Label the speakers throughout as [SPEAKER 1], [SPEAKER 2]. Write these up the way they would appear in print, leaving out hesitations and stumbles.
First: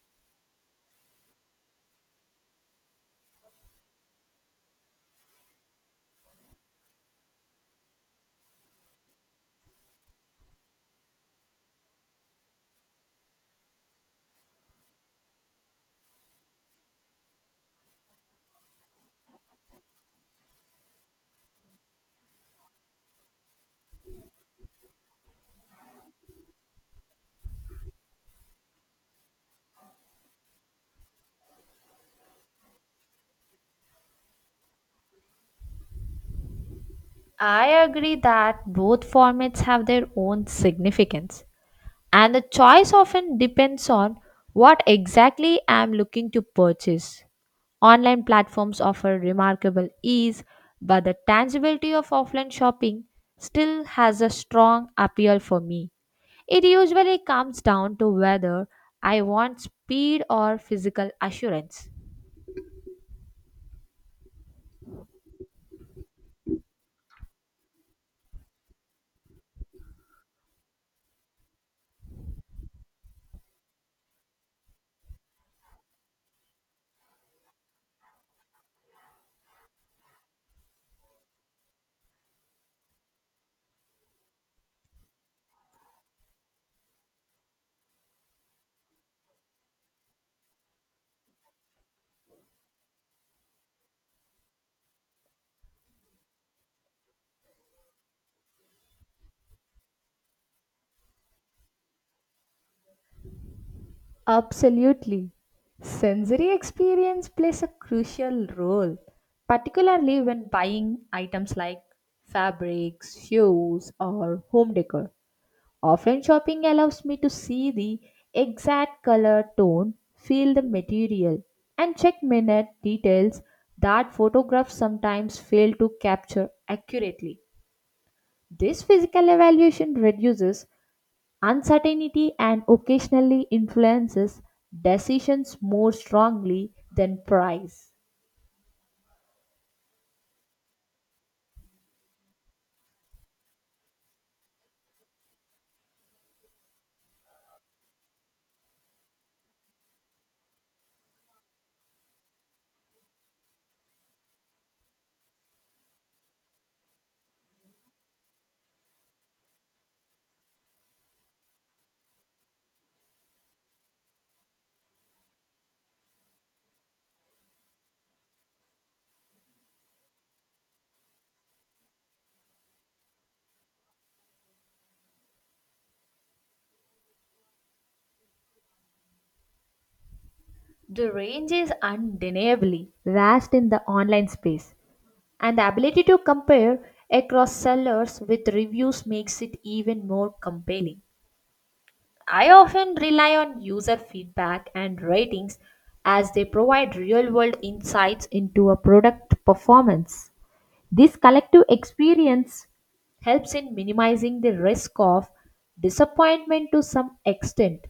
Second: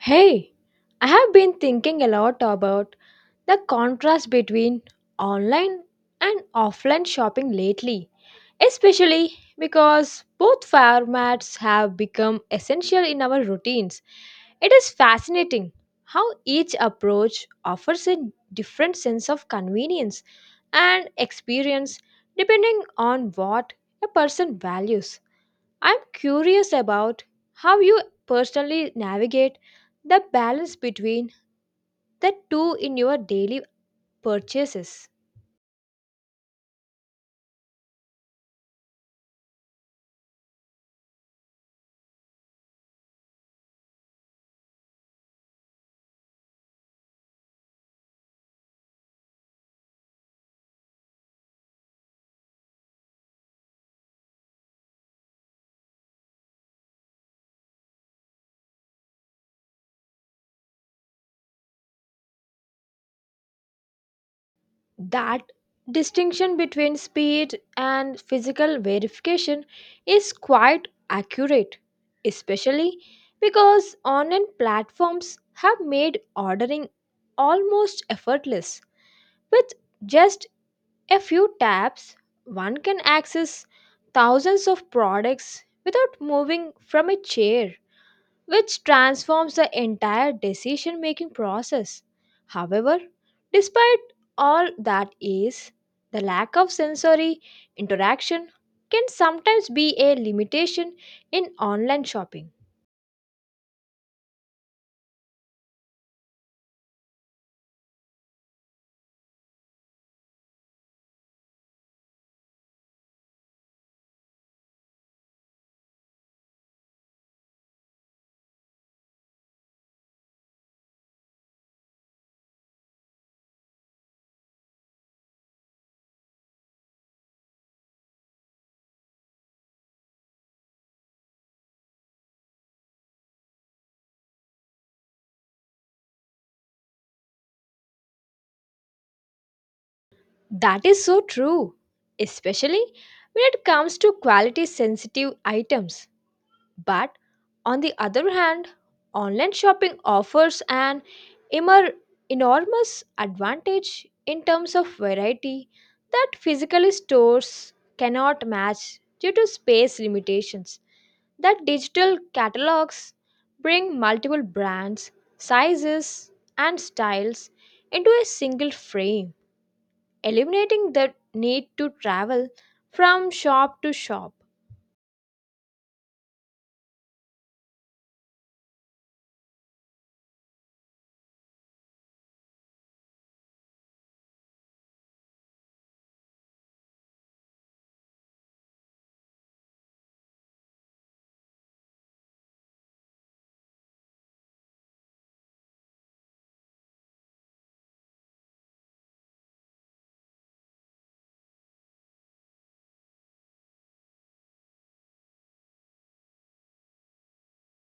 [SPEAKER 1] Hey, I have been thinking a lot about the contrast between online and offline shopping lately, especially because both formats have become essential in our routines. It is fascinating how each approach offers a different sense of convenience and experience depending on what a person values. I'm curious about how you personally navigate the balance between the two in your daily purchases.
[SPEAKER 2] I agree that both formats have their own significance, and the choice often depends on what exactly I'm looking to purchase. Online platforms offer remarkable ease, but the tangibility of offline shopping still has a strong appeal for me. It usually comes down to whether I want speed or physical assurance.
[SPEAKER 1] That distinction between speed and physical verification is quite accurate, especially because online platforms have made ordering almost effortless with just A few taps, one can access thousands of products without moving from a chair, which transforms the entire decision making process. However, despite all that ease, the lack of sensory interaction can sometimes be a limitation in online shopping.
[SPEAKER 2] Absolutely. Sensory experience plays a crucial role, particularly when buying items like fabrics, shoes, or home decor. Often, shopping allows me to see the exact color tone, feel the material, and check minute details that photographs sometimes fail to capture accurately. This physical evaluation reduces uncertainty and occasionally influences decisions more strongly than price.
[SPEAKER 1] That is so true, especially when it comes to quality sensitive items. But on the other hand, online shopping offers an immer- enormous advantage in terms of variety that physical stores cannot match due to space limitations. That digital catalogs bring multiple brands, sizes, and styles into a single frame, eliminating the need to travel from shop to shop.
[SPEAKER 2] The range is undeniably vast in the online space, and the ability to compare across sellers with reviews makes it even more compelling. I often rely on user feedback and ratings as they provide real world insights into a product performance. This collective experience helps in minimizing the risk of disappointment to some extent.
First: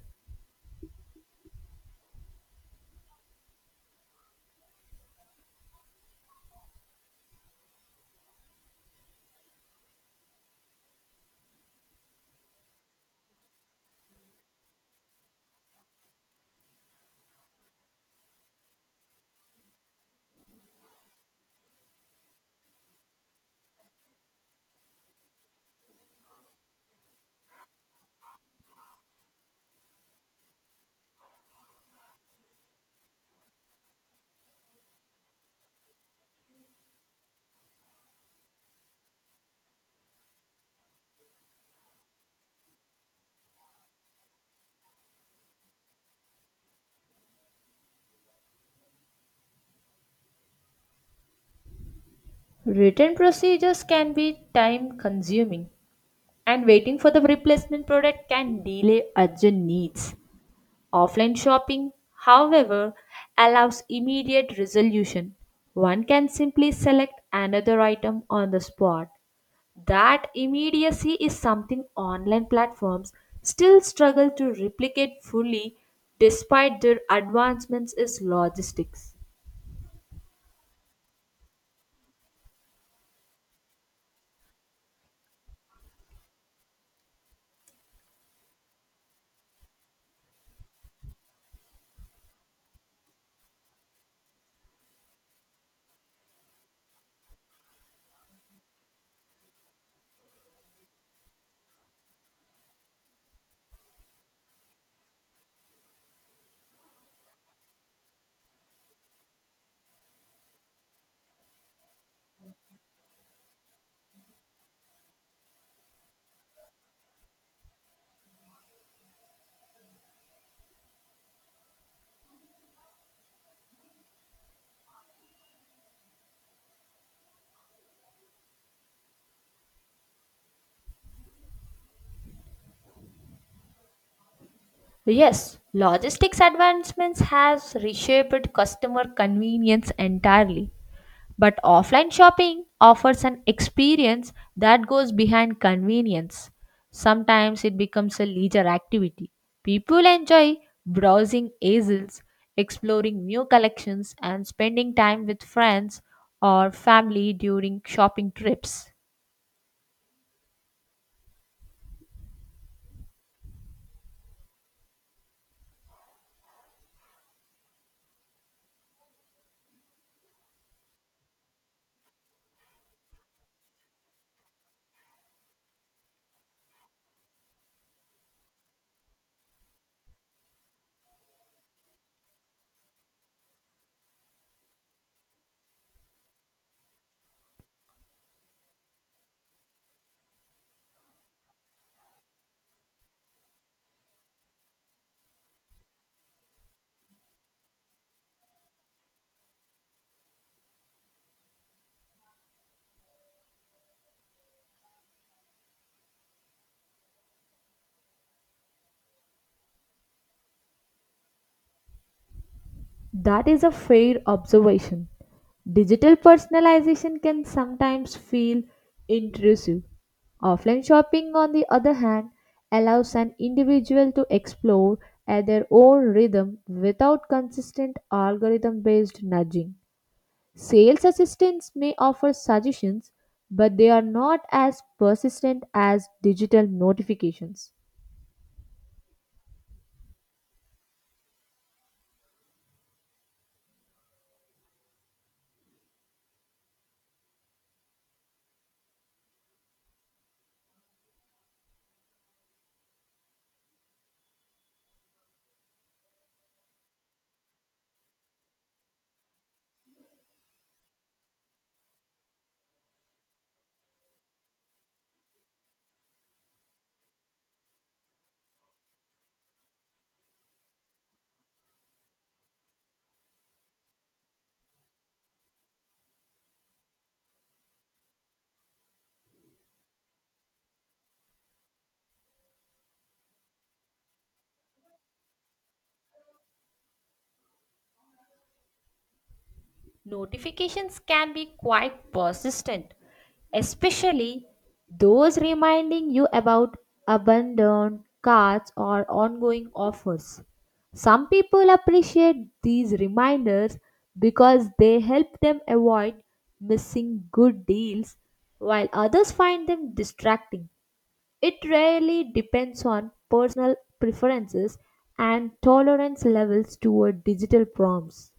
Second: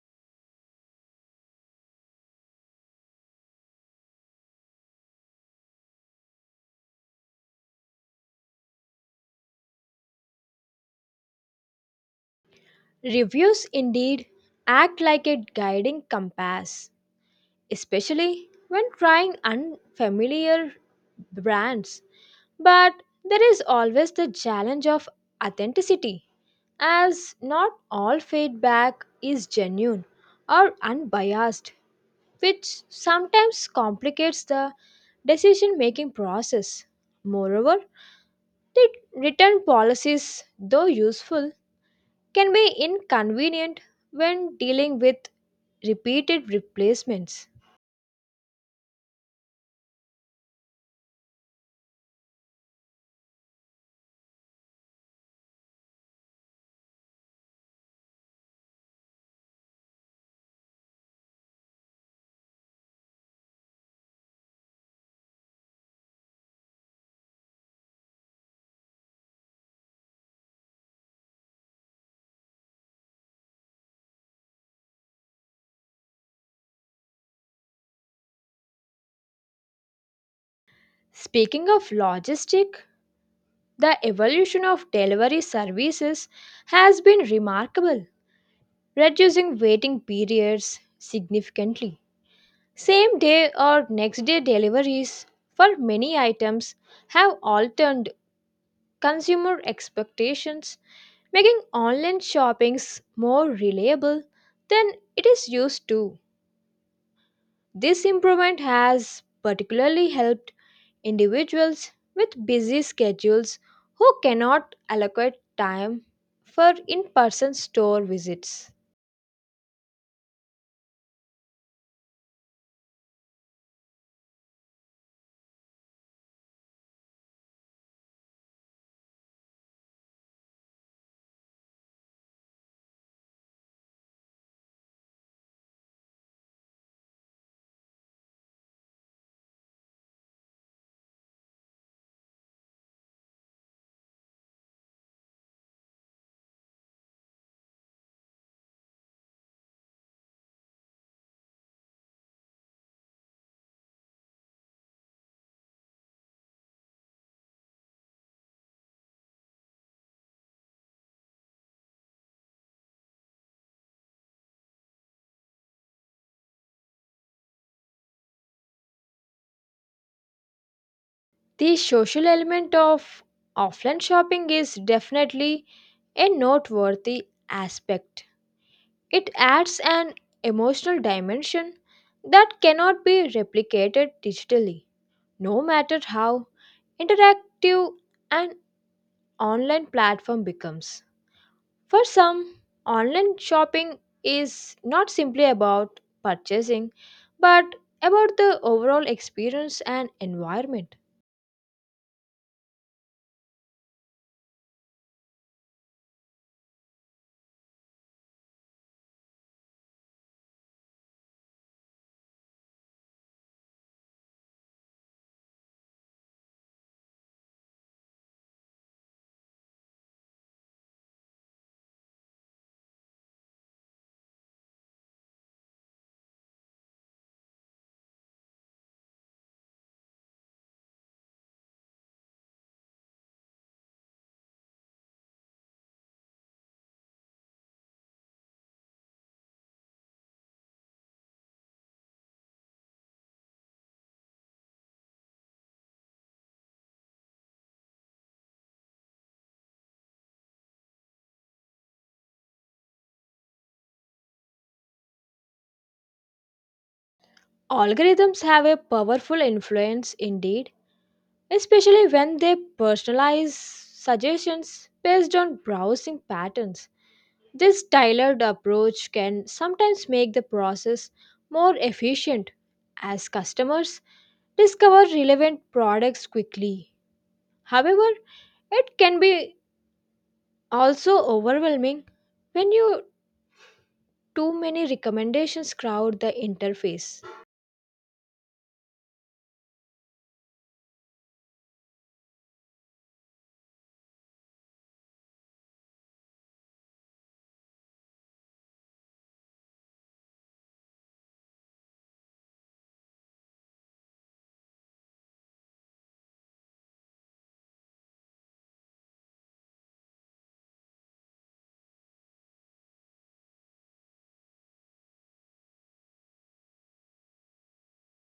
[SPEAKER 1] Reviews indeed act like a guiding compass, especially when trying unfamiliar brands. But there is always the challenge of authenticity, as not all feedback is genuine or unbiased, which sometimes complicates the decision making process. Moreover, the return policies, though useful, can be inconvenient when dealing with repeated replacements.
[SPEAKER 2] Written procedures can be time consuming, and waiting for the replacement product can delay urgent needs. Offline shopping, however, allows immediate resolution. One can simply select another item on the spot. That immediacy is something online platforms still struggle to replicate fully despite their advancements is logistics.
[SPEAKER 1] Speaking of logistic, the evolution of delivery services has been remarkable, reducing waiting periods significantly. Same day or next day deliveries for many items have altered consumer expectations, making online shoppings more reliable than it is used to. This improvement has particularly helped individuals with busy schedules who cannot allocate time for in person store visits.
[SPEAKER 2] Yes, logistics advancements has reshaped customer convenience entirely. But offline shopping offers an experience that goes behind convenience. Sometimes it becomes a leisure activity. People enjoy browsing aisles, exploring new collections, and spending time with friends or family during shopping trips.
[SPEAKER 1] The social element of offline shopping is definitely a noteworthy aspect. It adds an emotional dimension that cannot be replicated digitally, no matter how interactive an online platform becomes. For some, online shopping is not simply about purchasing, but about the overall experience and environment.
[SPEAKER 2] That is a fair observation. Digital personalization can sometimes feel intrusive. Offline shopping, on the other hand, allows an individual to explore at their own rhythm without consistent algorithm based nudging. Sales assistants may offer suggestions, but they are not as persistent as digital notifications.
[SPEAKER 1] Algorithms have a powerful influence indeed, especially when they personalize suggestions based on browsing patterns. This tailored approach can sometimes make the process more efficient as customers discover relevant products quickly. However, it can be also overwhelming when you too many recommendations crowd the interface
[SPEAKER 2] Notifications can be quite persistent, especially those reminding you about abandoned carts or ongoing offers. Some people appreciate these reminders because they help them avoid missing good deals, while others find them distracting. It really depends on personal preferences and tolerance levels toward digital prompts.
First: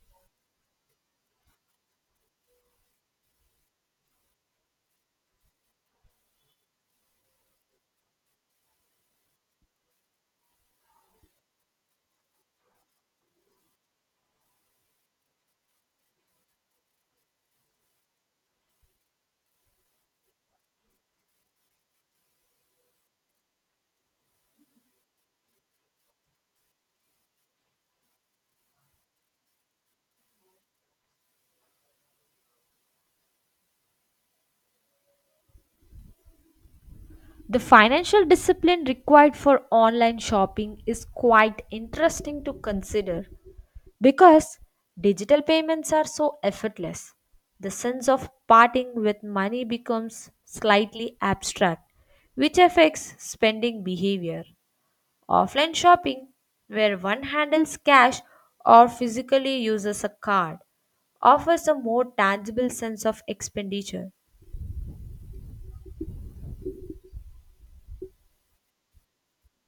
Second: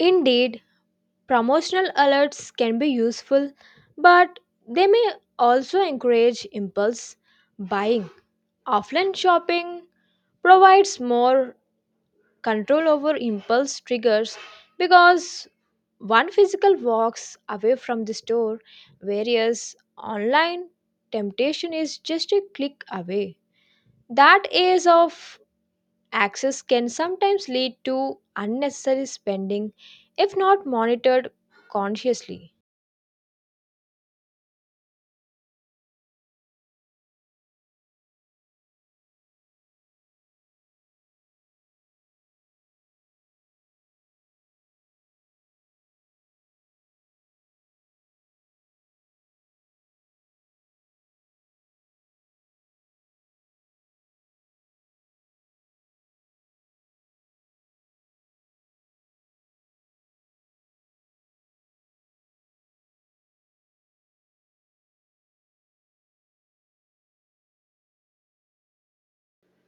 [SPEAKER 1] indeed promotional alerts can be useful but they may also encourage impulse buying offline shopping provides more control over impulse triggers because one physical walks away from the store whereas online temptation is just a click away that is of Access can sometimes lead to unnecessary spending if not monitored consciously.
[SPEAKER 2] The financial discipline required for online shopping is quite interesting to consider because digital payments are so effortless. The sense of parting with money becomes slightly abstract, which affects spending behavior. Offline shopping, where one handles cash or physically uses a card, offers a more tangible sense of expenditure.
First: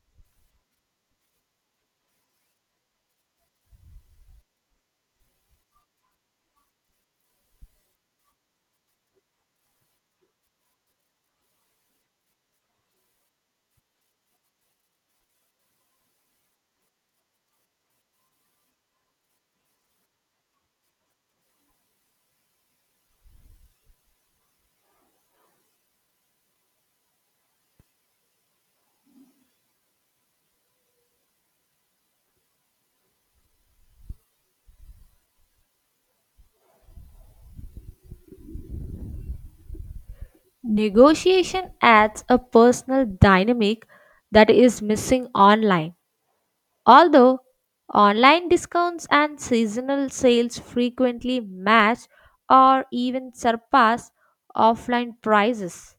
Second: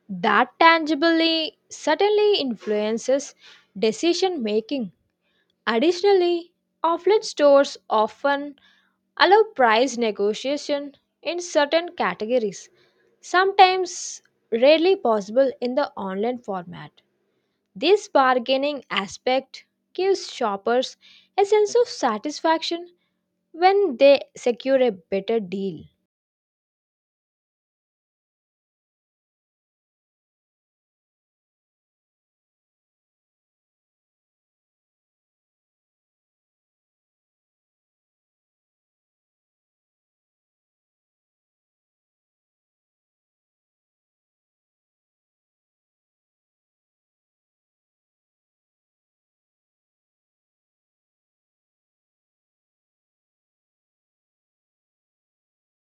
[SPEAKER 1] That tangibly certainly influences decision making. Additionally, offline stores often allow price negotiation in certain categories, sometimes rarely possible in the online format. This bargaining aspect gives shoppers a sense of satisfaction when they secure a better deal.
[SPEAKER 2] Negotiation adds a personal dynamic that is missing online. Although online discounts and seasonal sales frequently match or even surpass offline prices,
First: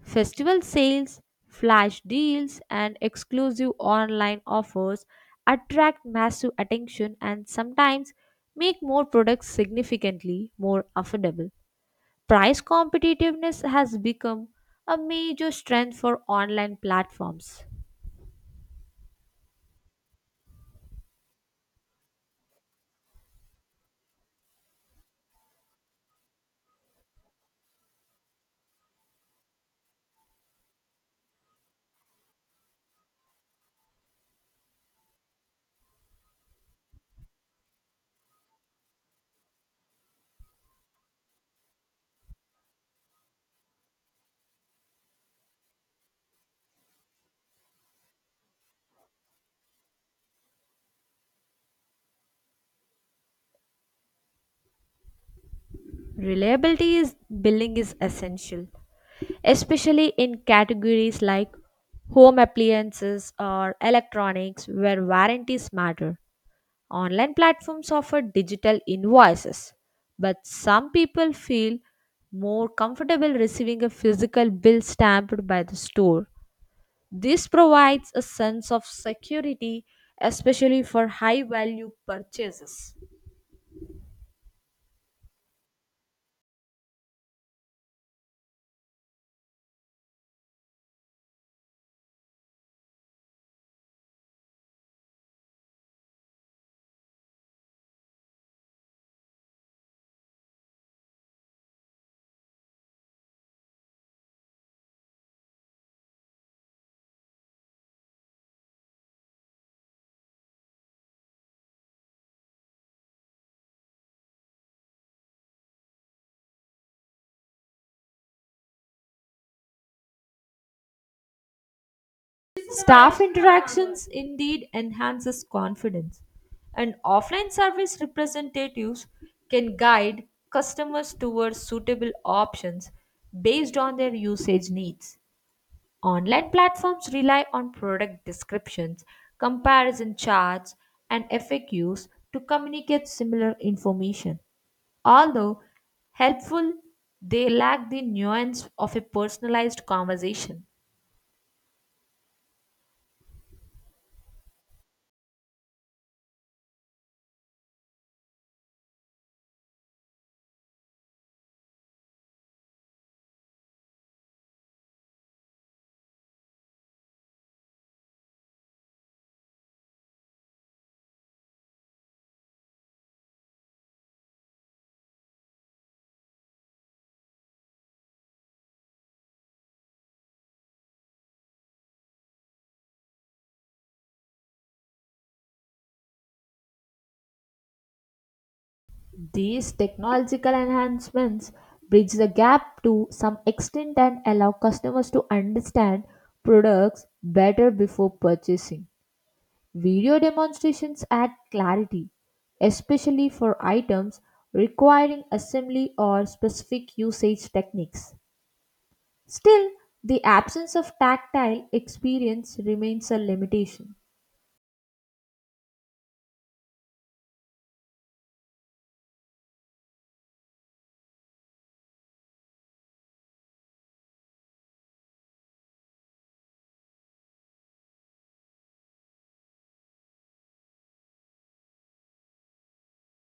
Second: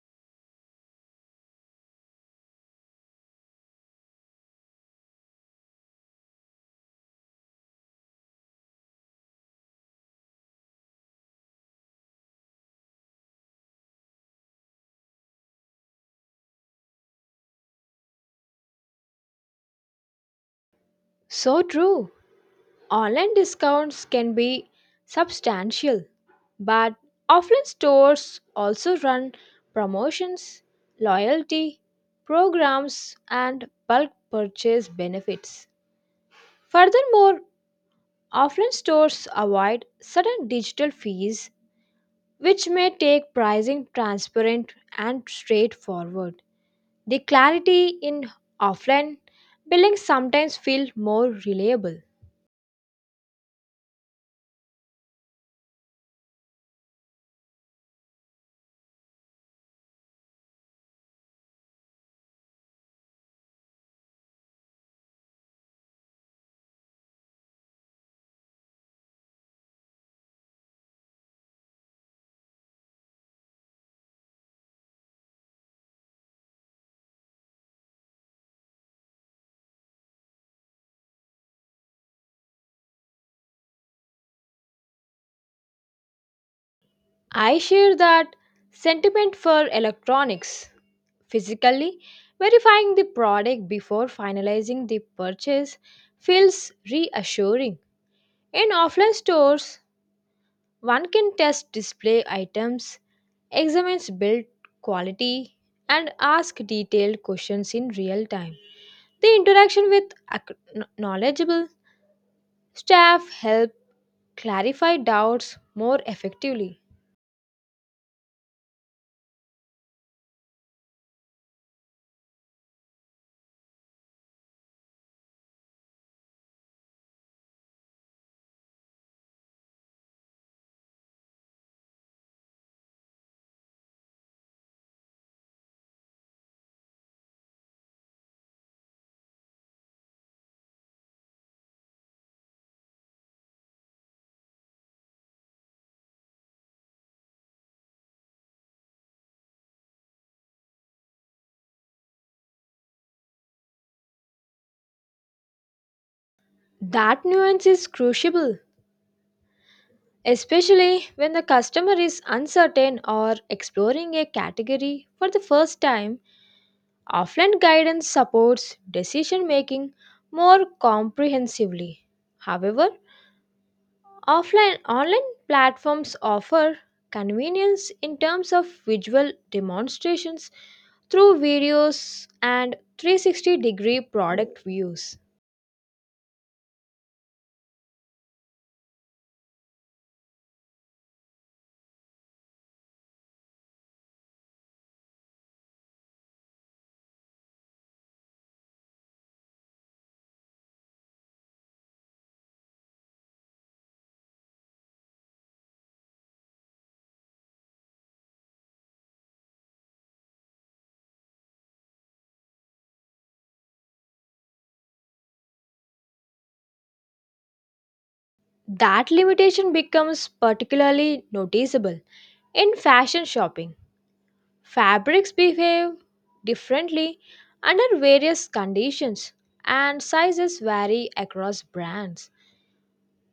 [SPEAKER 2] festival sales, flash deals, and exclusive online offers attract massive attention and sometimes make more products significantly more affordable. Price competitiveness has become a major strength for online platforms.
[SPEAKER 1] So true. Online discounts can be substantial, but offline stores also run promotions, loyalty programs, and bulk purchase benefits. Furthermore, offline stores avoid certain digital fees which may take pricing transparent and straightforward. The clarity in offline buildings sometimes feel more reliable.
[SPEAKER 2] Reliability is billing is essential, especially in categories like home appliances or electronics where warranties matter. Online platforms offer digital invoices, but some people feel more comfortable receiving a physical bill stamped by the store. This provides a sense of security, especially for high value purchases.
[SPEAKER 1] I share that sentiment for electronics. Physically verifying the product before finalizing the purchase feels reassuring. In offline stores, one can test display items, examine build quality, and ask detailed questions in real time. The interaction with knowledgeable staff helps clarify doubts more effectively.
[SPEAKER 2] Staff interactions indeed enhances confidence, and offline service representatives can guide customers towards suitable options based on their usage needs. Online platforms rely on product descriptions, comparison charts, and FAQs to communicate similar information. Although helpful, they lack the nuance of a personalized conversation.
[SPEAKER 1] That nuance is crucial, especially when the customer is uncertain or exploring a category for the first time. Offline guidance supports decision making more comprehensively. However, offline online platforms offer convenience in terms of visual demonstrations through videos and 360-degree product views.
[SPEAKER 2] These technological enhancements bridge the gap to some extent and allow customers to understand products better before purchasing. Video demonstrations add clarity, especially for items requiring assembly or specific usage techniques. Still, the absence of tactile experience remains a limitation.
[SPEAKER 1] That limitation becomes particularly noticeable in fashion shopping. Fabrics behave differently under various conditions, and sizes vary across brands.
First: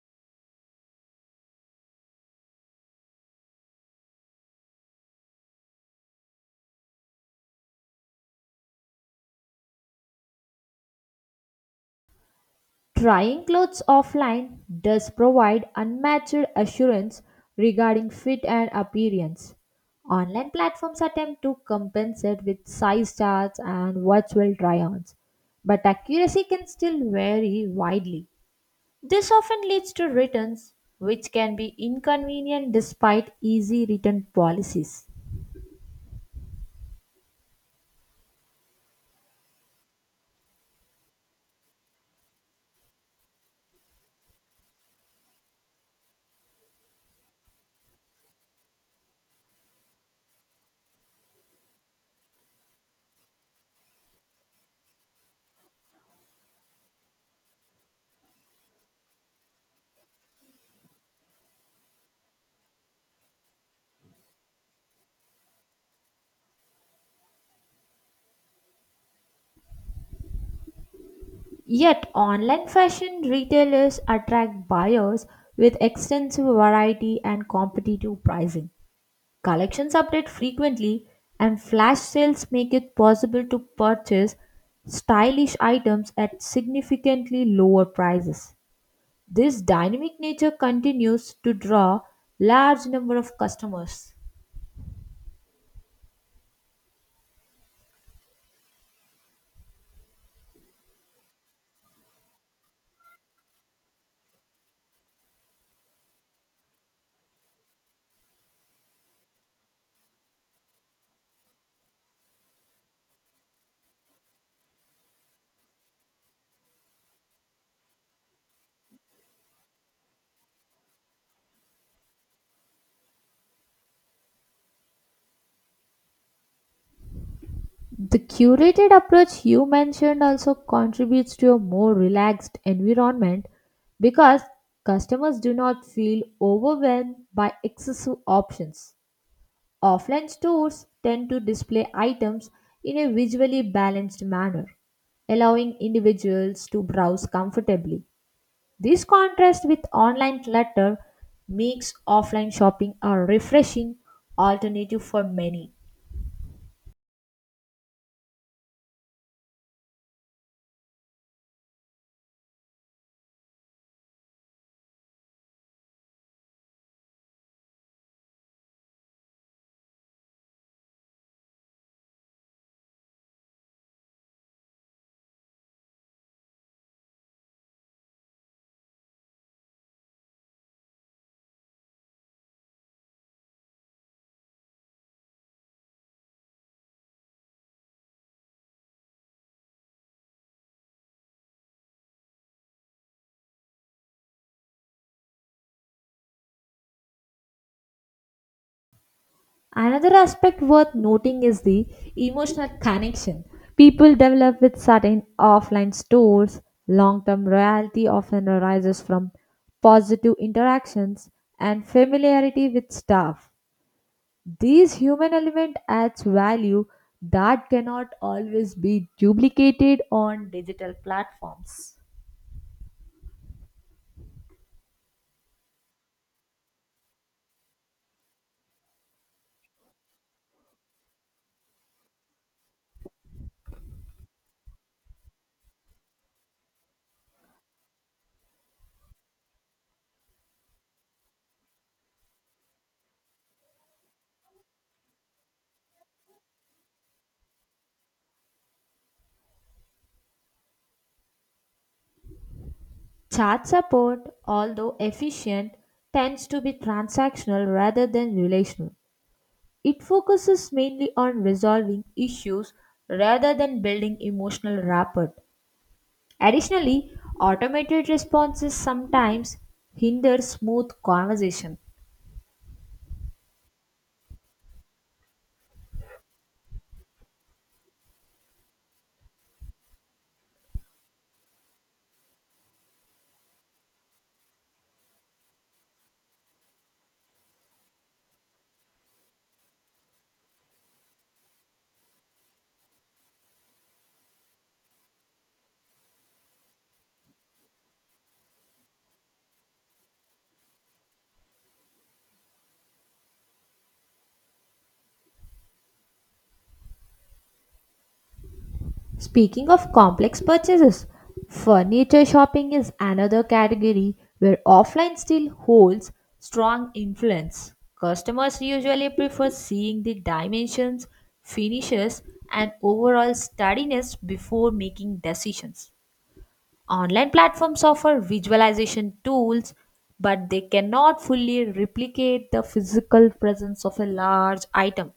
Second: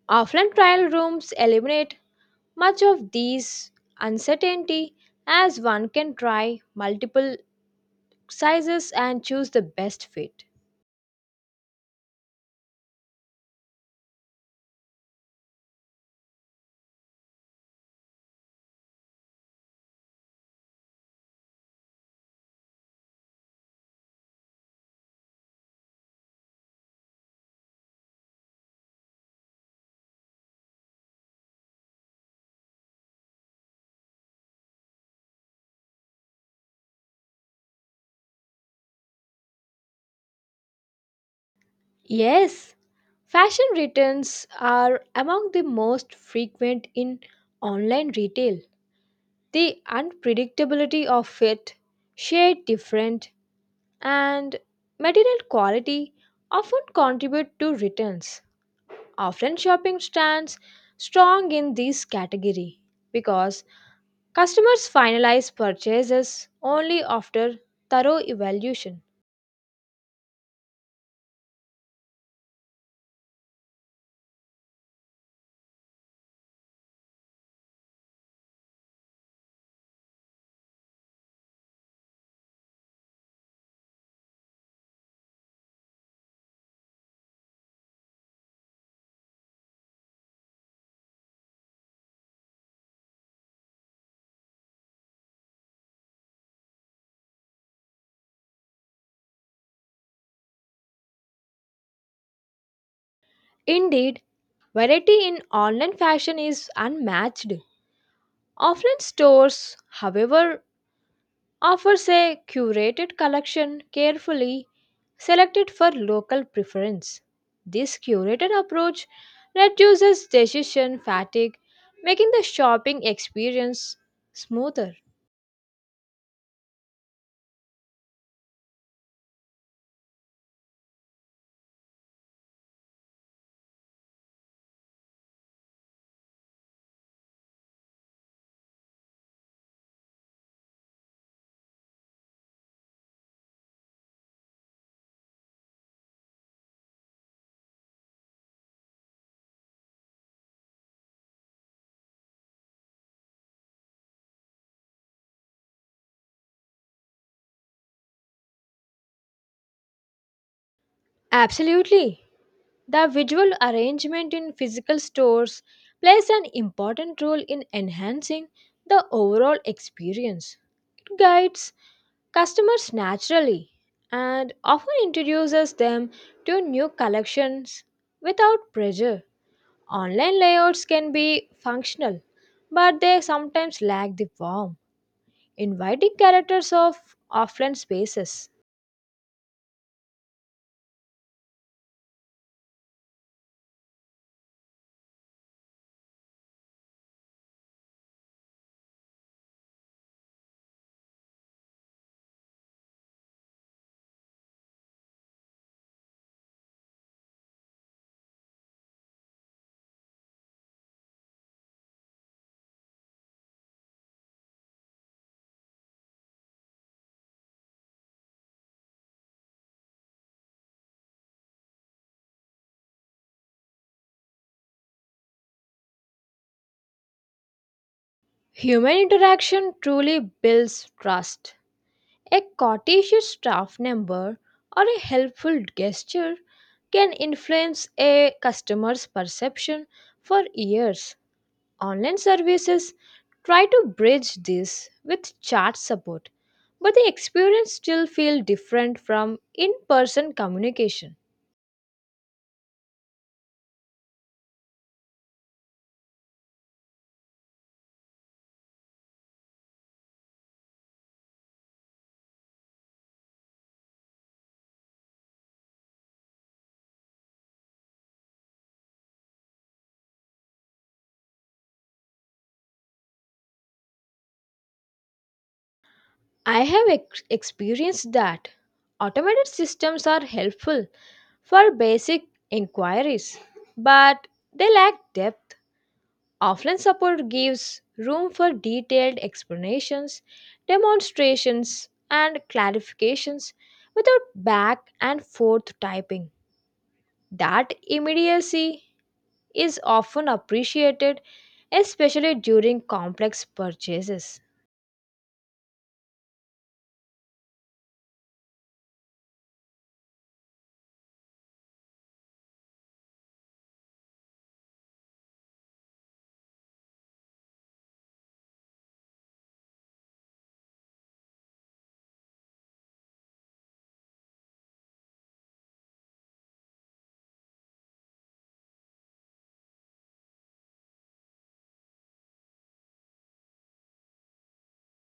[SPEAKER 1] Often, trial rooms eliminate much of these uncertainty as one can try multiple sizes and choose the best fit.
[SPEAKER 2] Trying clothes offline does provide unmatched assurance regarding fit and appearance. Online platforms attempt to compensate with size charts and virtual try ons, but accuracy can still vary widely. This often leads to returns, which can be inconvenient despite easy return policies.
[SPEAKER 1] Yes, fashion returns are among the most frequent in online retail. The unpredictability of it, shade different, and material quality often contribute to returns. Often shopping stands strong in this category because customers finalize purchases only after thorough evaluation.
[SPEAKER 2] Yet, online fashion retailers attract buyers with extensive variety and competitive pricing. Collections update frequently, and flash sales make it possible to purchase stylish items at significantly lower prices. This dynamic nature continues to draw large number of customers.
[SPEAKER 1] Indeed, variety in online fashion is unmatched. Offline stores, however, offers a curated collection carefully selected for local preference. This curated approach reduces decision fatigue, making the shopping experience smoother.
[SPEAKER 2] The curated approach you mentioned also contributes to a more relaxed environment because customers do not feel overwhelmed by excessive options. Offline stores tend to display items in a visually balanced manner, allowing individuals to browse comfortably. This contrast with online clutter makes offline shopping a refreshing alternative for many.
[SPEAKER 1] Absolutely. The visual arrangement in physical stores plays an important role in enhancing the overall experience. It guides customers naturally and often introduces them to new collections without pressure. Online layouts can be functional, but they sometimes lack the warmth, inviting characters of offline spaces.
[SPEAKER 2] Another aspect worth noting is the emotional connection people develop with certain offline stores. Long term loyalty often arises from positive interactions and familiarity with staff. This human element adds value that cannot always be duplicated on digital platforms.
[SPEAKER 1] Human interaction truly builds trust. A courteous staff member or a helpful gesture can influence a customer's perception for years. Online services try to bridge this with chat support, but the experience still feels different from in person communication.
[SPEAKER 2] Chat support, although efficient, tends to be transactional rather than relational. It focuses mainly on resolving issues rather than building emotional rapport. Additionally, automated responses sometimes hinder smooth conversation.
[SPEAKER 1] I have experienced that automated systems are helpful for basic inquiries, but they lack depth. Offline support gives room for detailed explanations, demonstrations, and clarifications without back and forth typing. That immediacy is often appreciated, especially during complex purchases.
[SPEAKER 2] Speaking of complex purchases, furniture shopping is another category where offline still holds strong influence. Customers usually prefer seeing the dimensions, finishes, and overall steadiness before making decisions. Online platforms offer visualization tools, but they cannot fully replicate the physical presence of a large item.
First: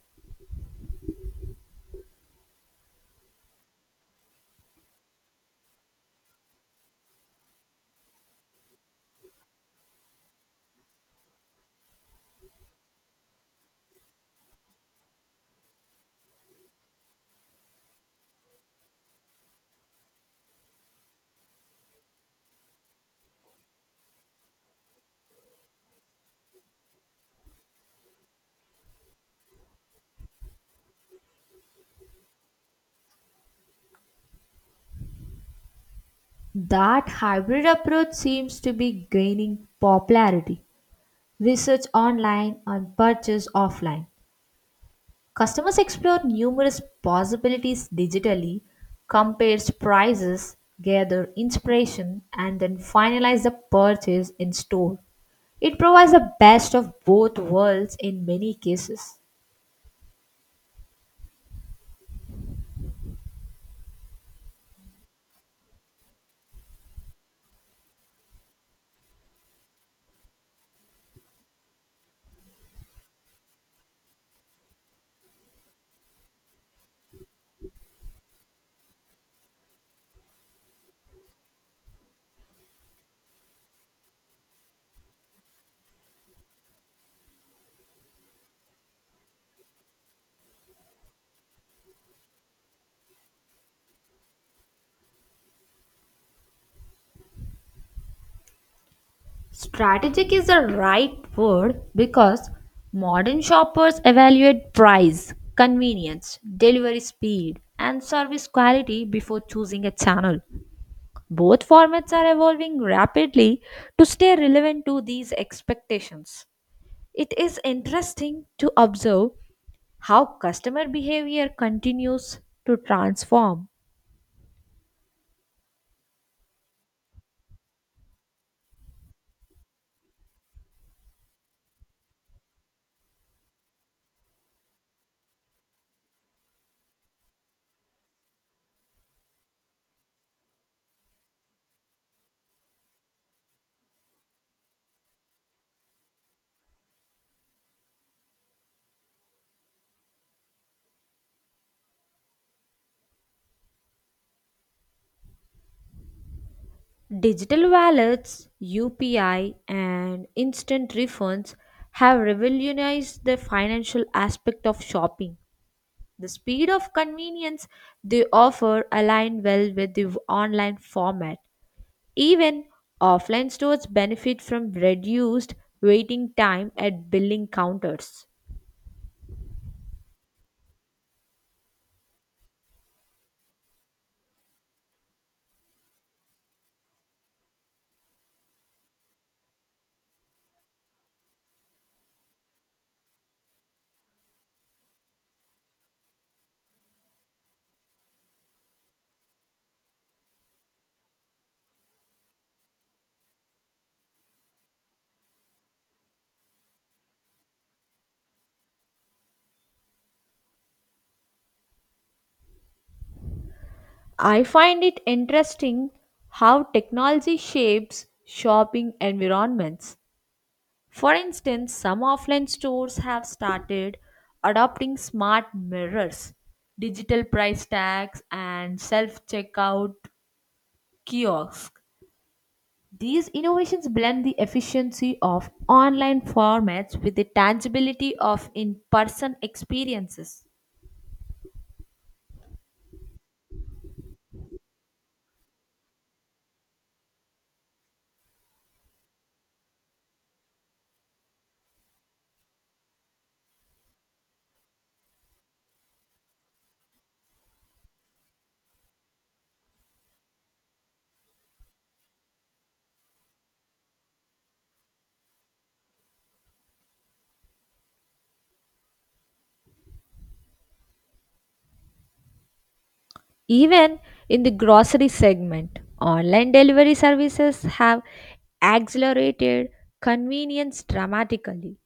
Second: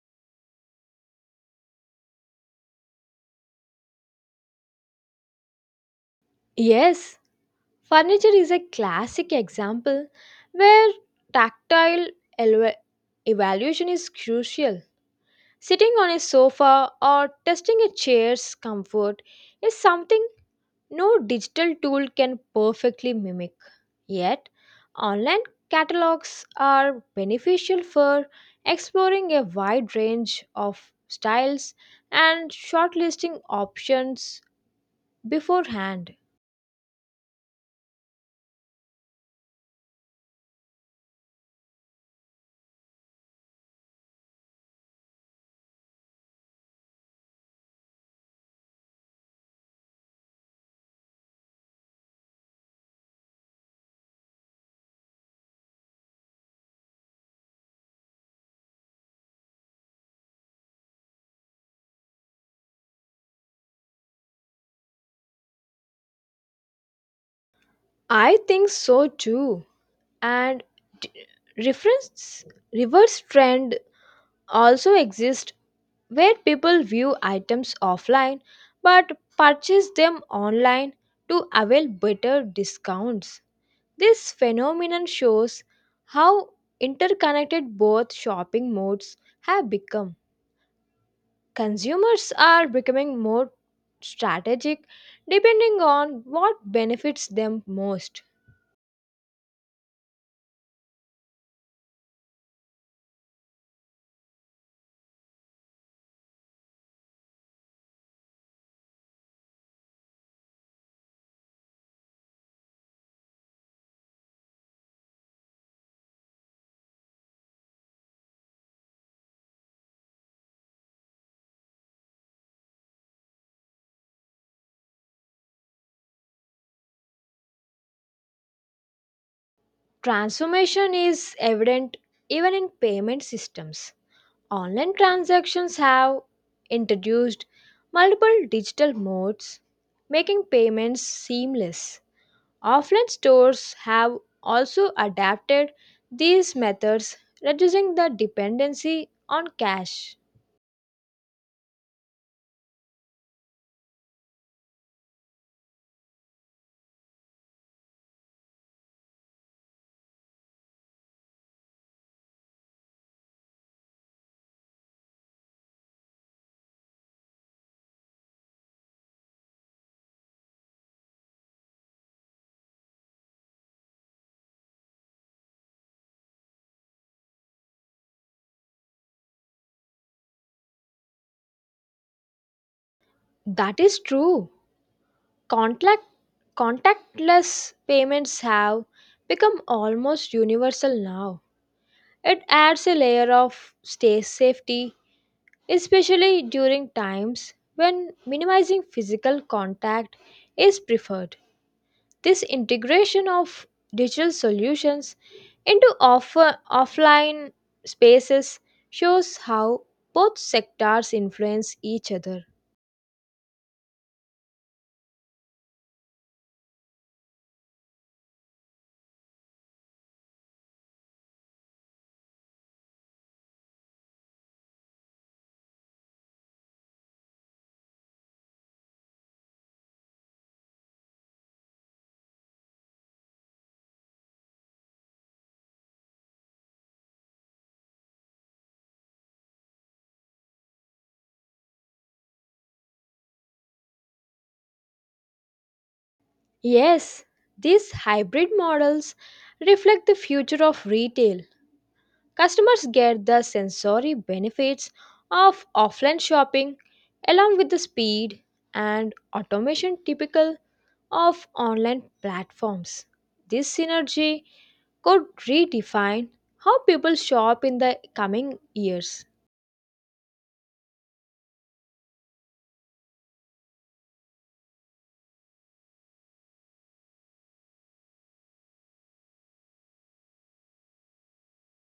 [SPEAKER 1] Yes, furniture is a classic example where tactile elva- evaluation is crucial. Sitting on a sofa or testing a chair's comfort is something no digital tool can perfectly mimic. Yet, online catalogs are beneficial for exploring a wide range of styles and shortlisting options beforehand.
[SPEAKER 2] That hybrid approach seems to be gaining popularity research online and purchase offline. Customers explore numerous possibilities digitally, compares prices, gather inspiration, and then finalize the purchase in store. It provides the best of both worlds in many cases.
[SPEAKER 1] I think so too. And d- reference reverse trend also exists where people view items offline but purchase them online to avail better discounts. This phenomenon shows how interconnected both shopping modes have become. Consumers are becoming more strategic depending on what benefits them most.
[SPEAKER 2] Strategic is the right word because modern shoppers evaluate price, convenience, delivery speed, and service quality before choosing a channel. Both formats are evolving rapidly to stay relevant to these expectations. It is interesting to observe how customer behavior continues to transform.
[SPEAKER 1] Transformation is evident even in payment systems. Online transactions have introduced multiple digital modes, making payments seamless. Offline stores have also adapted these methods, reducing the dependency on cash.
[SPEAKER 2] Digital wallets, UPI, and instant refunds have revolutionized the financial aspect of shopping. The speed of convenience they offer align well with the online format. Even offline stores benefit from reduced waiting time at billing counters.
[SPEAKER 1] That is true. Contact, Contactless payments have become almost universal now. It adds a layer of stay safety, especially during times when minimizing physical contact is preferred. This integration of digital solutions into offline spaces shows how both sectors influence each other.
[SPEAKER 2] I find it interesting how technology shapes shopping environments. For instance, some offline stores have started adopting smart mirrors, digital price tags, and self checkout kiosks. These innovations blend the efficiency of online formats with the tangibility of in person experiences.
[SPEAKER 1] Yes, these hybrid models reflect the future of retail. Customers get the sensory benefits of offline shopping along with the speed and automation typical of online platforms. This synergy could redefine how people shop in the coming years.
[SPEAKER 2] Even in the grocery segment, online delivery services have accelerated convenience dramatically.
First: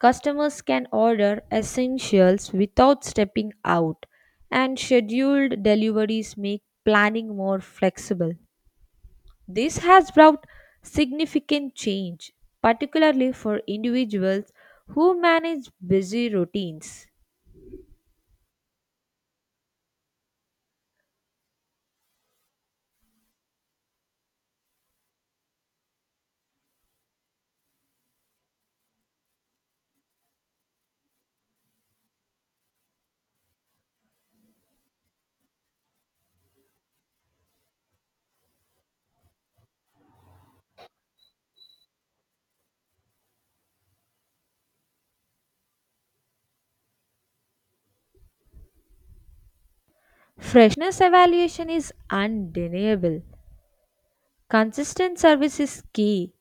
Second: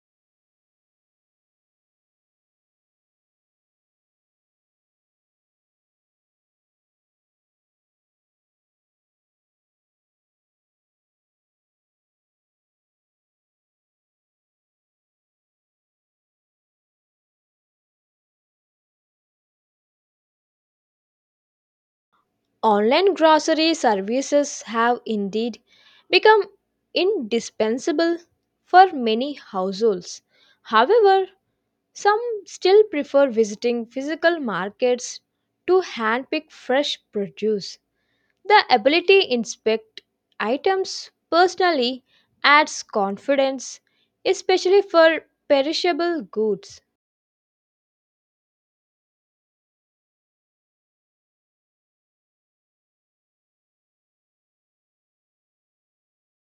[SPEAKER 2] Customers can order essentials without stepping out, and scheduled deliveries make planning more flexible. This has brought significant change, particularly for individuals who manage busy routines.
[SPEAKER 1] Online grocery services have indeed become indispensable for many households. However, some still prefer visiting physical markets to handpick fresh produce. The ability to inspect items personally adds confidence, especially for perishable goods.
[SPEAKER 2] Freshness evaluation is undeniable. Consistent service is key.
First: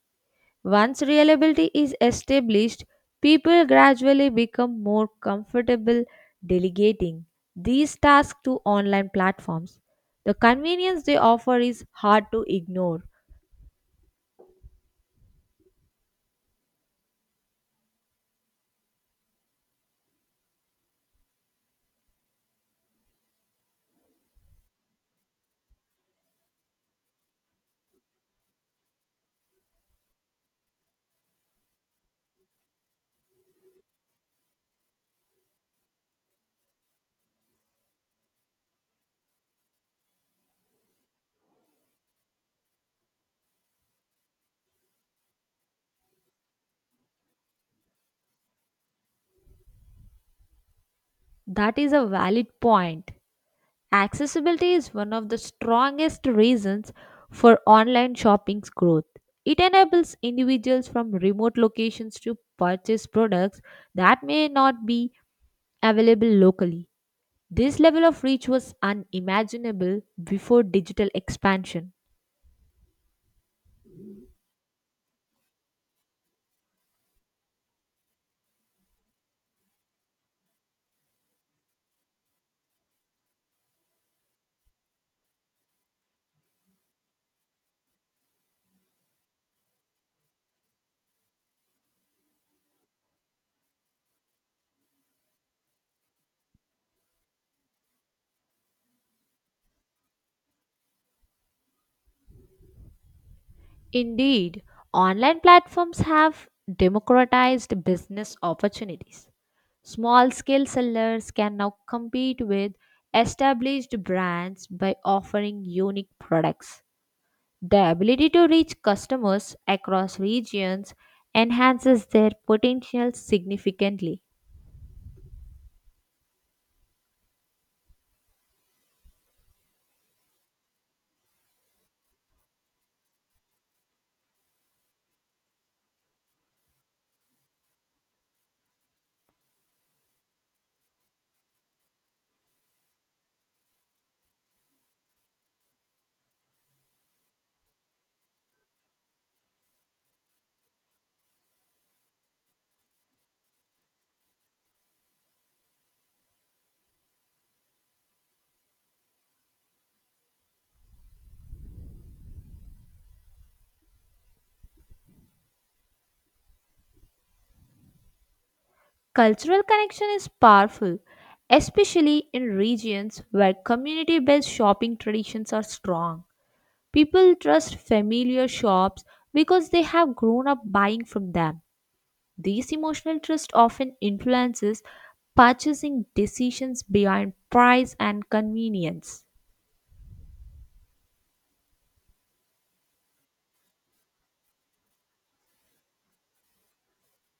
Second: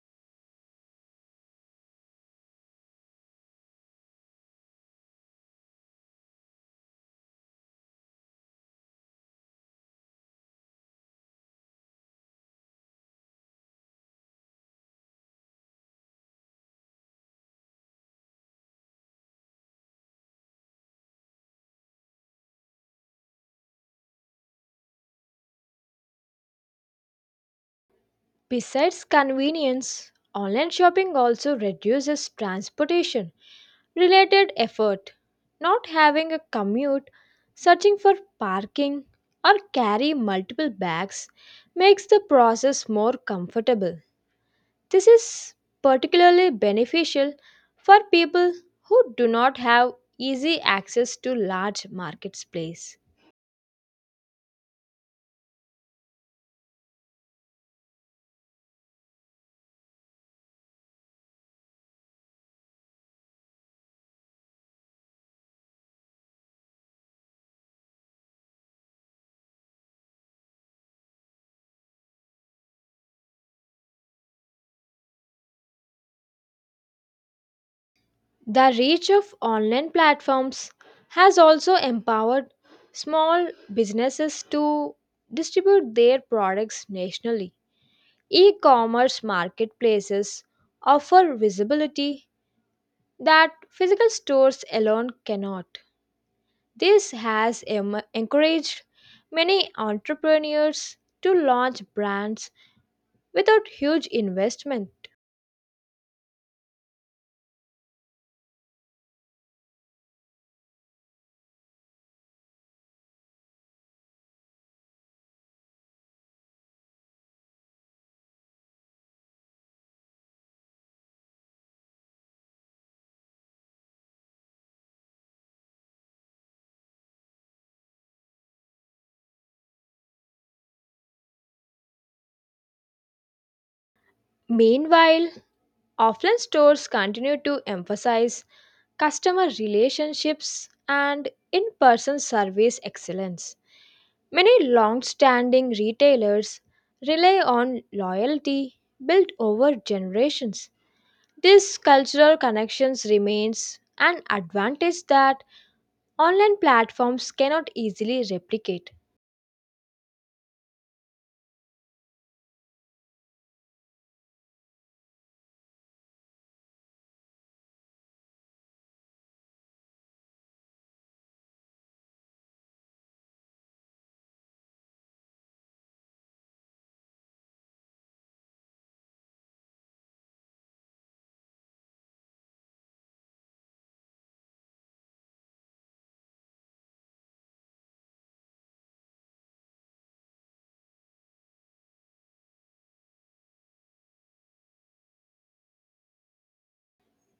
[SPEAKER 2] Once reliability is established, people gradually become more comfortable delegating these tasks to online platforms. The convenience they offer is hard to ignore.
[SPEAKER 1] Besides convenience, online shopping also reduces transportation related effort. Not having a commute, searching for parking, or carry multiple bags makes the process more comfortable. This is particularly beneficial for people who do not have easy access to
[SPEAKER 2] That
[SPEAKER 1] large
[SPEAKER 2] is a valid
[SPEAKER 1] marketplaces.
[SPEAKER 2] point. Accessibility is one of the strongest reasons for online shopping's growth. It enables individuals from remote locations to purchase products that may not be available locally. This level of reach was unimaginable before digital expansion.
[SPEAKER 1] The reach of online platforms has also empowered small businesses to distribute their products nationally. E commerce marketplaces offer visibility that physical stores alone cannot. This has encouraged many entrepreneurs to launch brands without huge
[SPEAKER 2] Indeed,
[SPEAKER 1] investment.
[SPEAKER 2] online platforms have democratized business opportunities. Small scale sellers can now compete with established brands by offering unique products. The ability to reach customers across regions enhances their potential significantly.
[SPEAKER 1] Meanwhile, offline stores continue to emphasize customer relationships and in person service excellence. Many long standing retailers rely on loyalty built over generations. This cultural connections remains an advantage that online platforms cannot easily replicate.
[SPEAKER 2] Cultural connection is powerful, especially in regions where community based shopping traditions are strong. People trust familiar shops because they have grown up buying from them. This emotional trust often influences purchasing decisions beyond price and convenience.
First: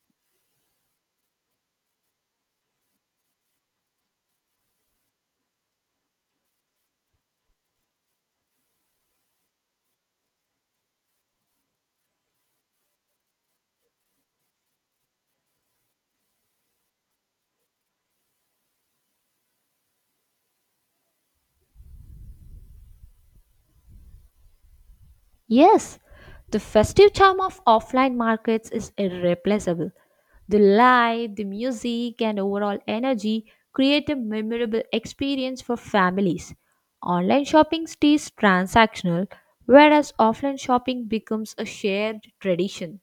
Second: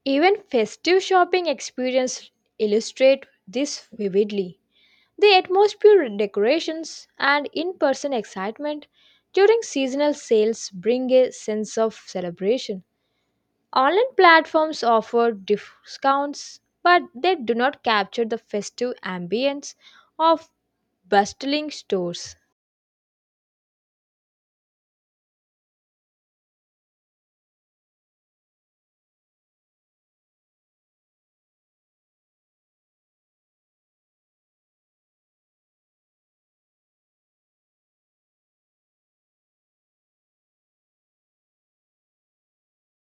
[SPEAKER 1] Even festive shopping experience illustrate this vividly. The atmosphere, decorations, and in person excitement during seasonal sales bring a sense of celebration. Online platforms offer discounts, but they do not capture the festive ambience of bustling stores.
[SPEAKER 2] Yes, the festive charm of offline markets is irreplaceable. The light, the music, and overall energy create a memorable experience for families. Online shopping stays transactional, whereas offline shopping becomes a shared tradition.